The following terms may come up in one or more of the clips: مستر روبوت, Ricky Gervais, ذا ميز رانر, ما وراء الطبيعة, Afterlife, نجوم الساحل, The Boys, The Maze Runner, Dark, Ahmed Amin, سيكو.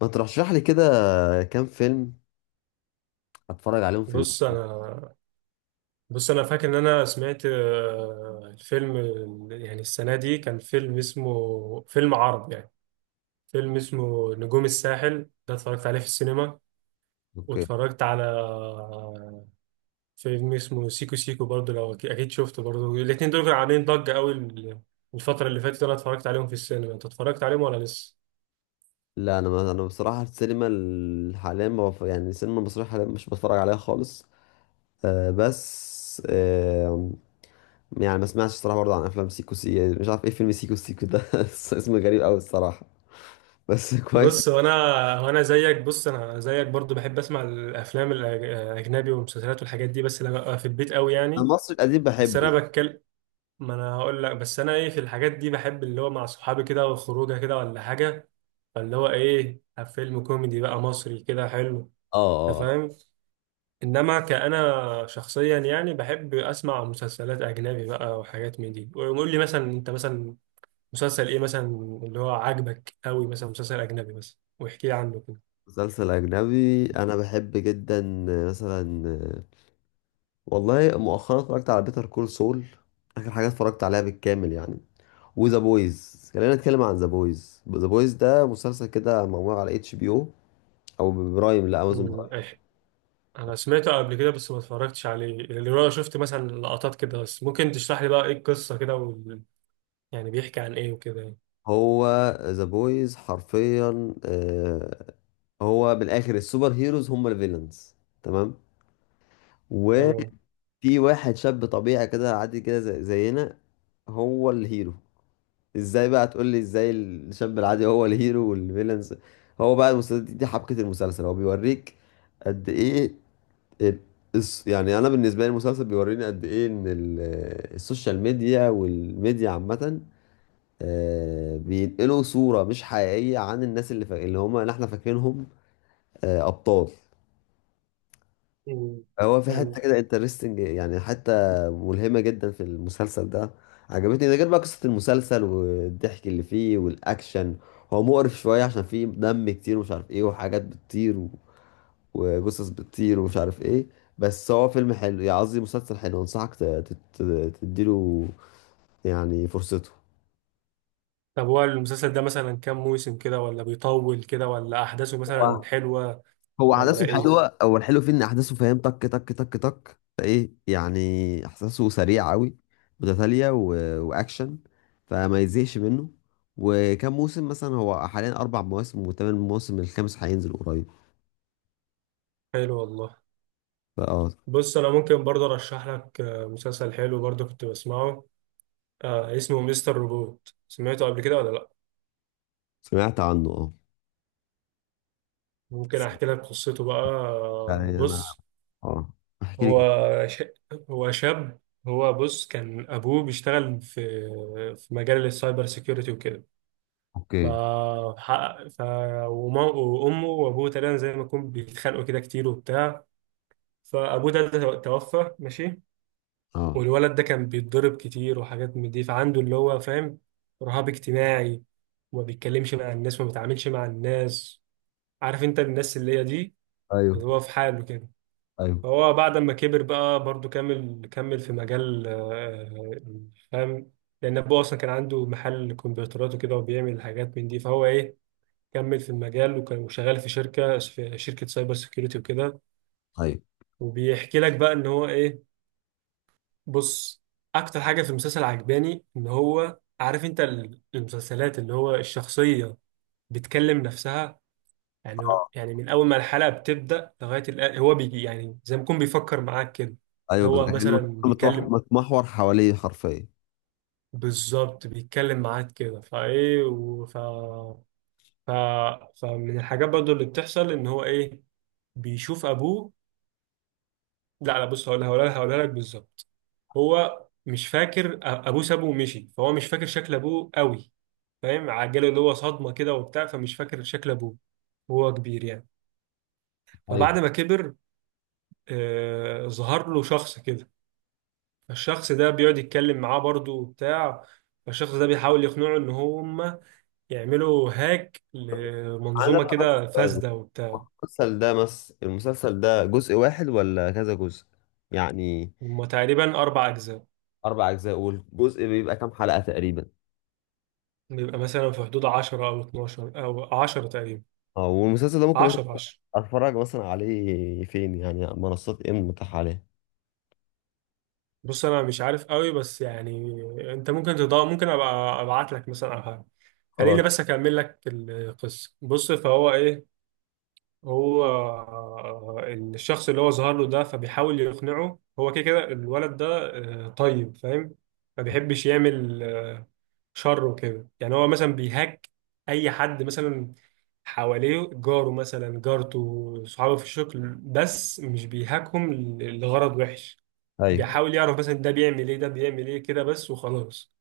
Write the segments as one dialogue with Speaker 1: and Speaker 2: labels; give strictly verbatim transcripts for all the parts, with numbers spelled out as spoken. Speaker 1: ما ترشح لي كده، كام فيلم اتفرج عليهم في
Speaker 2: بص
Speaker 1: الويكند؟
Speaker 2: انا بص انا فاكر ان انا سمعت آه، الفيلم ال- يعني السنه دي كان فيلم اسمه فيلم عربي يعني. فيلم اسمه نجوم الساحل ده اتفرجت عليه في السينما.
Speaker 1: اوكي.
Speaker 2: واتفرجت على آه، فيلم اسمه سيكو سيكو برضه. لو أكي- اكيد شفته برضه. الاتنين دول كانوا عاملين ضجه قوي ال- الفتره اللي فاتت. انا اتفرجت عليهم في السينما. انت اتفرجت عليهم ولا لسه؟
Speaker 1: لا، انا، ما انا بصراحه، السينما ال- حاليا ما بف... يعني السينما المصريه حاليا مش بتفرج عليها خالص. آه بس، آه يعني ما سمعتش الصراحه برضه عن افلام سيكو سي يعني مش عارف ايه فيلم سيكو سيكو ده اسمه غريب قوي الصراحه، بس كويس.
Speaker 2: بص وانا وانا زيك بص انا زيك برضو بحب اسمع الافلام الأج- الاجنبي والمسلسلات والحاجات دي، بس لما ابقى في البيت قوي
Speaker 1: انا
Speaker 2: يعني.
Speaker 1: المصري القديم
Speaker 2: بس انا
Speaker 1: بحبه.
Speaker 2: بتكلم ما انا هقول لك، بس انا ايه، في الحاجات دي بحب اللي هو مع صحابي كده وخروجه كده ولا حاجه. فاللي هو ايه، فيلم كوميدي بقى مصري كده حلو.
Speaker 1: اه،
Speaker 2: انت
Speaker 1: اه.
Speaker 2: فاهم؟ انما كأنا شخصيا يعني بحب اسمع مسلسلات اجنبي بقى وحاجات من دي. ويقول لي مثلا، انت مثلا مسلسل ايه مثلا اللي هو عاجبك قوي، مثلا مسلسل اجنبي مثلا، واحكي لي عنه كده.
Speaker 1: مسلسل اجنبي انا بحب جدا، آه، مثلا، آه، والله مؤخرا اتفرجت على بيتر كول سول. اخر حاجه اتفرجت عليها بالكامل، يعني. وذا بويز، خلينا نتكلم عن ذا بويز. ذا بويز ده مسلسل كده معمول على اتش بي او، او برايم، لا، امازون
Speaker 2: امم
Speaker 1: برايم.
Speaker 2: إيه. انا سمعته قبل كده بس ما اتفرجتش عليه. اللي هو شفت مثلا لقطات كده بس. ممكن تشرح لي بقى ايه القصه كده وال... يعني بيحكي عن ايه وكده يعني؟
Speaker 1: هو ذا بويز حرفيا. آه، هو بالاخر السوبر هيروز هم الفيلنز. تمام.
Speaker 2: تمام.
Speaker 1: وفي واحد شاب طبيعي كده، عادي كده، زي- زينا. هو الهيرو. ازاي بقى؟ تقول لي ازاي الشاب العادي هو الهيرو والفيلنز؟ هو بقى المسلسل، دي, دي حبكة المسلسل، هو بيوريك قد ايه ال- الس- يعني انا بالنسبه لي المسلسل بيوريني قد ايه ان ال- السوشيال ميديا والميديا عامه، آه، بينقلوا صوره مش حقيقيه عن الناس اللي فا... اللي هم اللي احنا فاكرينهم، آه، ابطال.
Speaker 2: مم.
Speaker 1: هو في حته
Speaker 2: فهمت.
Speaker 1: كده انترستنج، يعني حته ملهمه جدا في المسلسل ده. عجبتني، ده غير بقى قصه المسلسل والضحك اللي فيه والاكشن. هو مقرف شويه عشان فيه دم كتير ومش عارف ايه، وحاجات بتطير، وجثث بتطير ومش عارف ايه. بس هو فيلم حلو، يعني قصدي مسلسل حلو، انصحك ت- تت- تديله يعني فرصته.
Speaker 2: طب هو المسلسل ده مثلا كام موسم كده، ولا بيطول كده، ولا احداثه مثلا
Speaker 1: هو
Speaker 2: حلوة
Speaker 1: هو
Speaker 2: ولا
Speaker 1: احداثه
Speaker 2: ايه؟
Speaker 1: حلوه. هو الحلو فيه ان احداثه، فاهم، تك تك تك تك، ايه يعني احساسه سريع قوي، متتالية، و... واكشن، فما يزهقش منه. وكم موسم مثلا؟ هو حاليا اربع مواسم وثمان مواسم، الخامس هينزل قريب.
Speaker 2: حلو والله.
Speaker 1: فاه
Speaker 2: بص انا ممكن برضه ارشح لك آه، مسلسل حلو برضه كنت بسمعه. آه اسمه مستر روبوت. سمعته قبل كده ولا لا؟
Speaker 1: سمعت عنه، اه.
Speaker 2: ممكن احكي لك قصته بقى. آه،
Speaker 1: يعني انا،
Speaker 2: بص،
Speaker 1: اه، احكي
Speaker 2: هو
Speaker 1: لك.
Speaker 2: ش... هو شاب. هو بص كان ابوه بيشتغل في في مجال السايبر سيكيورتي وكده. ف...
Speaker 1: اوكي.
Speaker 2: حقق- ف... وما... وأمه وأبوه تقريبا زي ما يكون بيتخانقوا كده كتير وبتاع. فأبوه ده ده توفى ماشي.
Speaker 1: اه.
Speaker 2: والولد ده كان بيتضرب كتير وحاجات من دي، فعنده اللي هو فاهم، رهاب اجتماعي. وما بيتكلمش مع الناس وما بيتعاملش مع الناس. عارف انت الناس اللي هي دي، اللي
Speaker 1: ايوه،
Speaker 2: هو في حاله كده.
Speaker 1: ايوه،
Speaker 2: فهو بعد ما كبر بقى برضه كمل كمل في مجال آه، فاهم. لأن أبوه أصلا كان عنده محل كمبيوترات وكده وبيعمل حاجات من دي. فهو إيه، كمل في المجال وكان شغال في شركة في شركة سايبر سيكيورتي وكده.
Speaker 1: ايوه.
Speaker 2: وبيحكي لك بقى ان هو ايه. بص، اكتر حاجة في المسلسل عجباني ان هو، عارف انت، ال- المسلسلات اللي هو الشخصية بتكلم نفسها. يعني
Speaker 1: اه.
Speaker 2: يعني من اول ما الحلقة بتبدأ لغاية الآن، هو بيجي يعني زي ما يكون بيفكر معاك كده.
Speaker 1: ايوه،
Speaker 2: اللي
Speaker 1: بالظبط،
Speaker 2: هو
Speaker 1: يعني
Speaker 2: مثلا
Speaker 1: المسلسل متوح-
Speaker 2: بيكلم،
Speaker 1: متمحور حواليه حرفيا.
Speaker 2: بالظبط بيتكلم معاك كده. فايه وف ف... ف فمن الحاجات برضو اللي بتحصل ان هو ايه، بيشوف ابوه. لا، لا، بص، هقول هقولها هقولها لك بالظبط. هو مش فاكر، أ- ابوه سابه ومشي، فهو مش فاكر شكل ابوه قوي. فاهم، عجله اللي هو صدمه كده وبتاع، فمش فاكر شكل ابوه وهو كبير يعني.
Speaker 1: ايوه.
Speaker 2: فبعد ما كبر، آه ظهر له شخص كده. فالشخص ده بيقعد يتكلم معاه برضه وبتاع. فالشخص ده بيحاول يقنعه ان هم يعملوا هاك
Speaker 1: انا
Speaker 2: لمنظومه
Speaker 1: ده بس
Speaker 2: كده
Speaker 1: سؤال:
Speaker 2: فاسده وبتاع.
Speaker 1: المسلسل ده مس المسلسل ده جزء واحد ولا كذا جزء يعني؟
Speaker 2: هم تقريبا اربع اجزاء.
Speaker 1: اربع اجزاء؟ اقول جزء بيبقى كام حلقة تقريبا؟
Speaker 2: بيبقى مثلا في حدود عشر او اثنا عشر او عشرة تقريبا.
Speaker 1: اه، والمسلسل ده ممكن مثلا
Speaker 2: عشرة عشرة.
Speaker 1: اتفرج مثلا عليه فين؟ يعني منصات ايه المتاحة عليه؟
Speaker 2: بص انا مش عارف قوي بس يعني، انت ممكن تضاء، ممكن ابقى ابعت لك مثلا او حاجه. خليني
Speaker 1: خلاص.
Speaker 2: بس اكمل لك القصه. بص، فهو ايه، هو آه، الشخص اللي هو ظهر له ده، فبيحاول يقنعه. هو كده كده الولد ده، آه، طيب فاهم، ما بيحبش يعمل آه، شر وكده يعني. هو مثلا بيهاك اي حد مثلا حواليه، جاره مثلا، جارته، صحابه في الشغل، بس مش بيهاكهم ل- لغرض وحش.
Speaker 1: ايوه،
Speaker 2: بيحاول يعرف مثلا ده بيعمل ايه، ده بيعمل ايه كده بس وخلاص.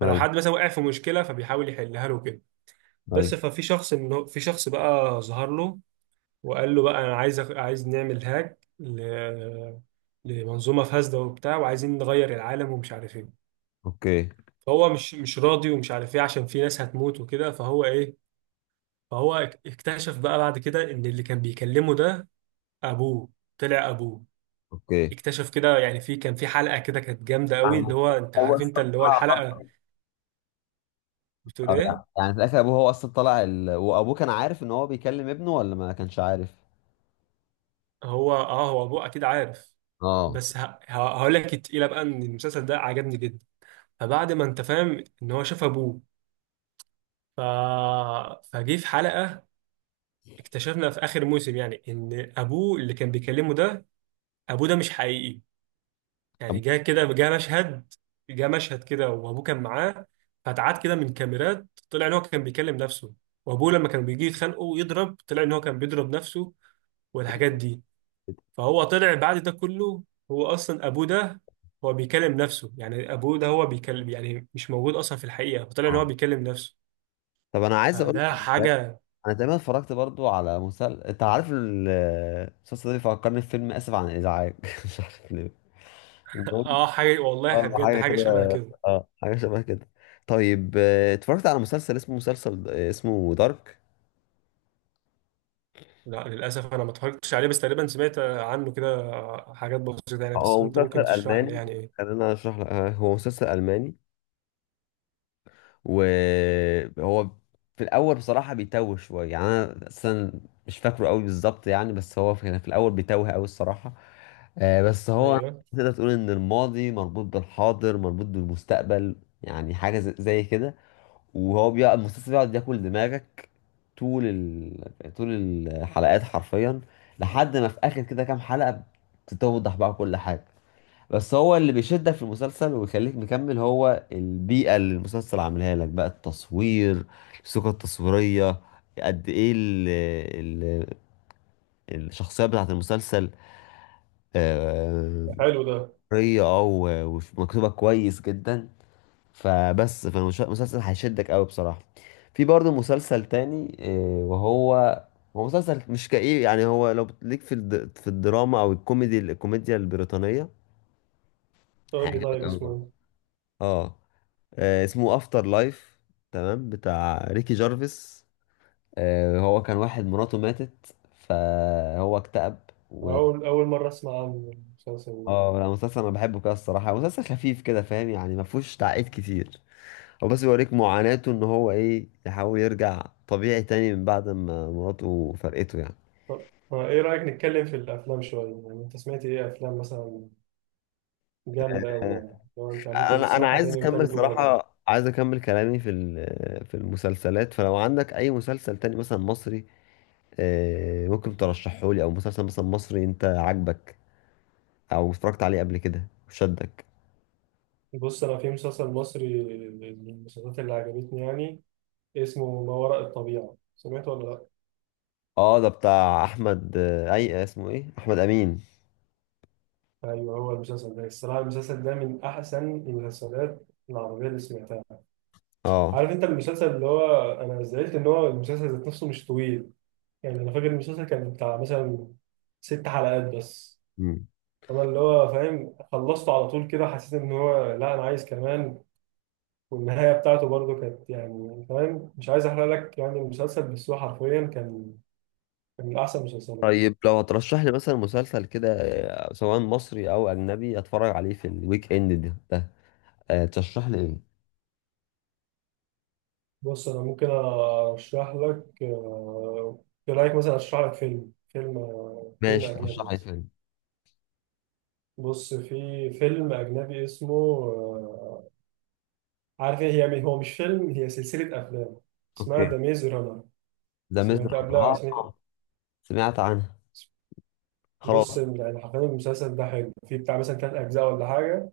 Speaker 2: فلو
Speaker 1: ايوه،
Speaker 2: حد مثلا وقع في مشكله فبيحاول يحلها له كده. بس
Speaker 1: ايوه.
Speaker 2: ففي شخص، ان هو- في شخص بقى ظهر له وقال له بقى، انا عايز أخ- عايز نعمل هاك ل... لمنظومه فاسده وبتاع، وعايزين نغير العالم ومش عارف ايه.
Speaker 1: اوكي،
Speaker 2: فهو مش مش راضي ومش عارف ايه، عشان في ناس هتموت وكده. فهو ايه، فهو اك- اكتشف بقى بعد كده ان اللي كان بيكلمه ده، ابوه، طلع ابوه.
Speaker 1: اوكي.
Speaker 2: اكتشف كده يعني. في كان في حلقه كده كانت جامده قوي،
Speaker 1: يعني،
Speaker 2: اللي هو انت
Speaker 1: هو
Speaker 2: عارف انت
Speaker 1: أصلاً
Speaker 2: اللي هو الحلقه
Speaker 1: طلع-
Speaker 2: بتقول
Speaker 1: أو
Speaker 2: ايه.
Speaker 1: يعني يعني في الاخر ابوه هو اصلا طلع ال... وابوه كان عارف ان هو بيكلم ابنه ولا ما كانش عارف؟
Speaker 2: هو، اه، هو ابوه اكيد عارف.
Speaker 1: اه.
Speaker 2: بس ه... ه... هقول لك التقيله بقى، ان المسلسل ده عجبني جدا. فبعد ما انت فاهم ان هو شاف ابوه، ف... فجه في حلقه اكتشفنا في اخر موسم يعني، ان ابوه اللي كان بيكلمه ده، ابوه ده مش حقيقي.
Speaker 1: طب
Speaker 2: يعني جه كده، جه مشهد جه مشهد كده وابوه كان معاه. فتعاد كده من كاميرات، طلع ان هو كان بيكلم نفسه. وابوه لما كان بيجي يتخانقوا ويضرب، طلع ان هو كان بيضرب نفسه والحاجات دي. فهو طلع بعد ده كله، هو اصلا ابوه ده، هو بيكلم نفسه يعني. ابوه ده هو بيكلم يعني، مش موجود اصلا في الحقيقه، فطلع
Speaker 1: اه
Speaker 2: ان هو بيكلم نفسه.
Speaker 1: طب انا عايز اقول
Speaker 2: فده
Speaker 1: لك،
Speaker 2: حاجه.
Speaker 1: انا تقريبا اتفرجت برضو على مسلسل، انت عارف، ال- المسلسل ده بيفكرني في فيلم اسف عن الازعاج مش عارف ليه. المهم.
Speaker 2: اه، حاجه والله
Speaker 1: اه،
Speaker 2: بجد،
Speaker 1: حاجه
Speaker 2: حاجه
Speaker 1: كده.
Speaker 2: شبه كده.
Speaker 1: اه، حاجه شبه كده. طيب، آه، اتفرجت على مسلسل اسمه مسلسل آه، اسمه دارك.
Speaker 2: لا، للاسف انا ما اتفرجتش عليه، بس تقريبا سمعت عنه كده حاجات بسيطه يعني.
Speaker 1: آه،
Speaker 2: بس
Speaker 1: هو
Speaker 2: انت
Speaker 1: مسلسل
Speaker 2: ممكن تشرح لي
Speaker 1: الماني،
Speaker 2: يعني ايه؟
Speaker 1: خلينا اشرح لك، آه، هو مسلسل الماني. وهو في الاول بصراحه بيتوه شويه، يعني انا اصلا مش فاكره قوي بالظبط يعني، بس هو كان في الاول بيتوه قوي الصراحه. آه، بس هو
Speaker 2: ايوه،
Speaker 1: تقدر تقول ان الماضي مربوط بالحاضر مربوط بالمستقبل، يعني حاجه ز- زي كده. وهو بيقعد، المسلسل بيقعد ياكل دماغك، طول ال... طول الحلقات حرفيا، لحد ما في اخر كده كام حلقه بتتوضح بقى كل حاجه. بس هو اللي بيشدك في المسلسل ويخليك مكمل هو البيئة اللي المسلسل عاملها لك بقى، التصوير، الثقة التصويرية، قد ايه ال ال الشخصية بتاعت المسلسل، آه،
Speaker 2: حلو ده.
Speaker 1: طرية، اه، و- ومكتوبة كويس جدا، فبس فالمسلسل هيشدك قوي بصراحة. في برضه مسلسل تاني، آه، وهو هو مسلسل مش كئيب، يعني هو لو ليك في الد- في الدراما او الكوميدي الكوميديا البريطانية،
Speaker 2: قول لي
Speaker 1: هيعجبك
Speaker 2: طيب
Speaker 1: قوي.
Speaker 2: اسمه
Speaker 1: اه. آه، اسمه افتر لايف، تمام، بتاع ريكي جارفيس. آه، هو كان واحد مراته ماتت فهو اكتئب،
Speaker 2: ايه.
Speaker 1: و
Speaker 2: اول اول مره اسمع عن المسلسل ده.
Speaker 1: اه لا، مسلسل انا بحبه كده الصراحه، مسلسل خفيف كده فاهم، يعني ما فيهوش تعقيد كتير. هو بس بيوريك معاناته ان هو ايه، يحاول يرجع طبيعي تاني من بعد ما مراته فرقته يعني.
Speaker 2: طب آه، ايه رايك نتكلم في الافلام شويه يعني. انت سمعت ايه افلام مثلا جامدة أوي،
Speaker 1: آه،
Speaker 2: يعني لو أنت ممكن
Speaker 1: انا انا
Speaker 2: تسمعها
Speaker 1: عايز
Speaker 2: تاني
Speaker 1: اكمل
Speaker 2: وتالت ورابع؟
Speaker 1: صراحه، عايز اكمل كلامي في ال- في المسلسلات، فلو عندك اي مسلسل تاني مثلا مصري، آه، ممكن ترشحه لي، او مسلسل مثلا مصري انت عاجبك او اتفرجت عليه قبل كده وشدك؟
Speaker 2: بص، أنا في مسلسل مصري من المسلسلات اللي عجبتني يعني، اسمه ما وراء الطبيعة. سمعته ولا لأ؟
Speaker 1: اه، ده بتاع احمد، آه، اي اسمه ايه، احمد امين.
Speaker 2: أيوه، هو المسلسل ده الصراحة، المسلسل ده من أحسن المسلسلات العربية اللي سمعتها.
Speaker 1: اه.
Speaker 2: عارف أنت المسلسل اللي هو، أنا زعلت إن هو المسلسل ذات نفسه مش طويل. يعني أنا فاكر المسلسل كان بتاع مثلا ست حلقات بس.
Speaker 1: مم.
Speaker 2: أنا اللي هو فاهم، خلصته على طول كده، حسيت إن هو، لا أنا عايز كمان. والنهاية بتاعته برضه كانت يعني فاهم، مش عايز أحرق لك يعني المسلسل، بس هو حرفيا كان كان من أحسن المسلسلات.
Speaker 1: طيب، لو هترشح لي مثلا مسلسل كده، آه، سواء مصري او اجنبي اتفرج عليه في الويك اند ده, ده. آه، ترشح لي ايه؟
Speaker 2: بص، أنا ممكن أرشح لك آه، إيه رأيك مثلا أرشح لك فيلم، فيلم آه، فيلم
Speaker 1: ماشي،
Speaker 2: أجنبي
Speaker 1: ترشح لي
Speaker 2: مثلا.
Speaker 1: فيلم.
Speaker 2: بص، في فيلم أجنبي اسمه آه، عارف إيه، هي هو مش فيلم، هي سلسلة أفلام اسمها
Speaker 1: اوكي،
Speaker 2: ذا ميز رانر.
Speaker 1: ذا ميز
Speaker 2: سمعت
Speaker 1: رانر.
Speaker 2: قبلها؟ سمعت؟
Speaker 1: اه، سمعت عنها.
Speaker 2: بص
Speaker 1: خلاص.
Speaker 2: يعني حرفيا، المسلسل ده حلو، فيه بتاع مثلا تلات أجزاء ولا حاجة،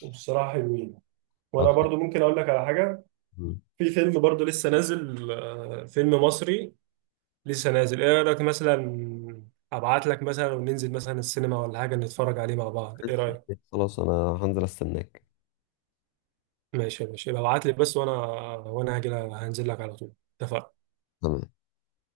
Speaker 2: وبصراحة حلوين.
Speaker 1: طب.
Speaker 2: وأنا برضو ممكن أقول لك على حاجة.
Speaker 1: مم.
Speaker 2: في فيلم برضه لسه نازل، آه، فيلم مصري لسه نازل. ايه رأيك مثلا ابعت لك مثلا وننزل مثلا السينما ولا حاجة، نتفرج عليه مع بعض؟ ايه رأيك؟
Speaker 1: خلاص، انا هنزل استناك.
Speaker 2: ماشي، ماشي، ابعت لي بس وانا، وانا هاجي، هنزل لك على طول. اتفقنا؟
Speaker 1: تمام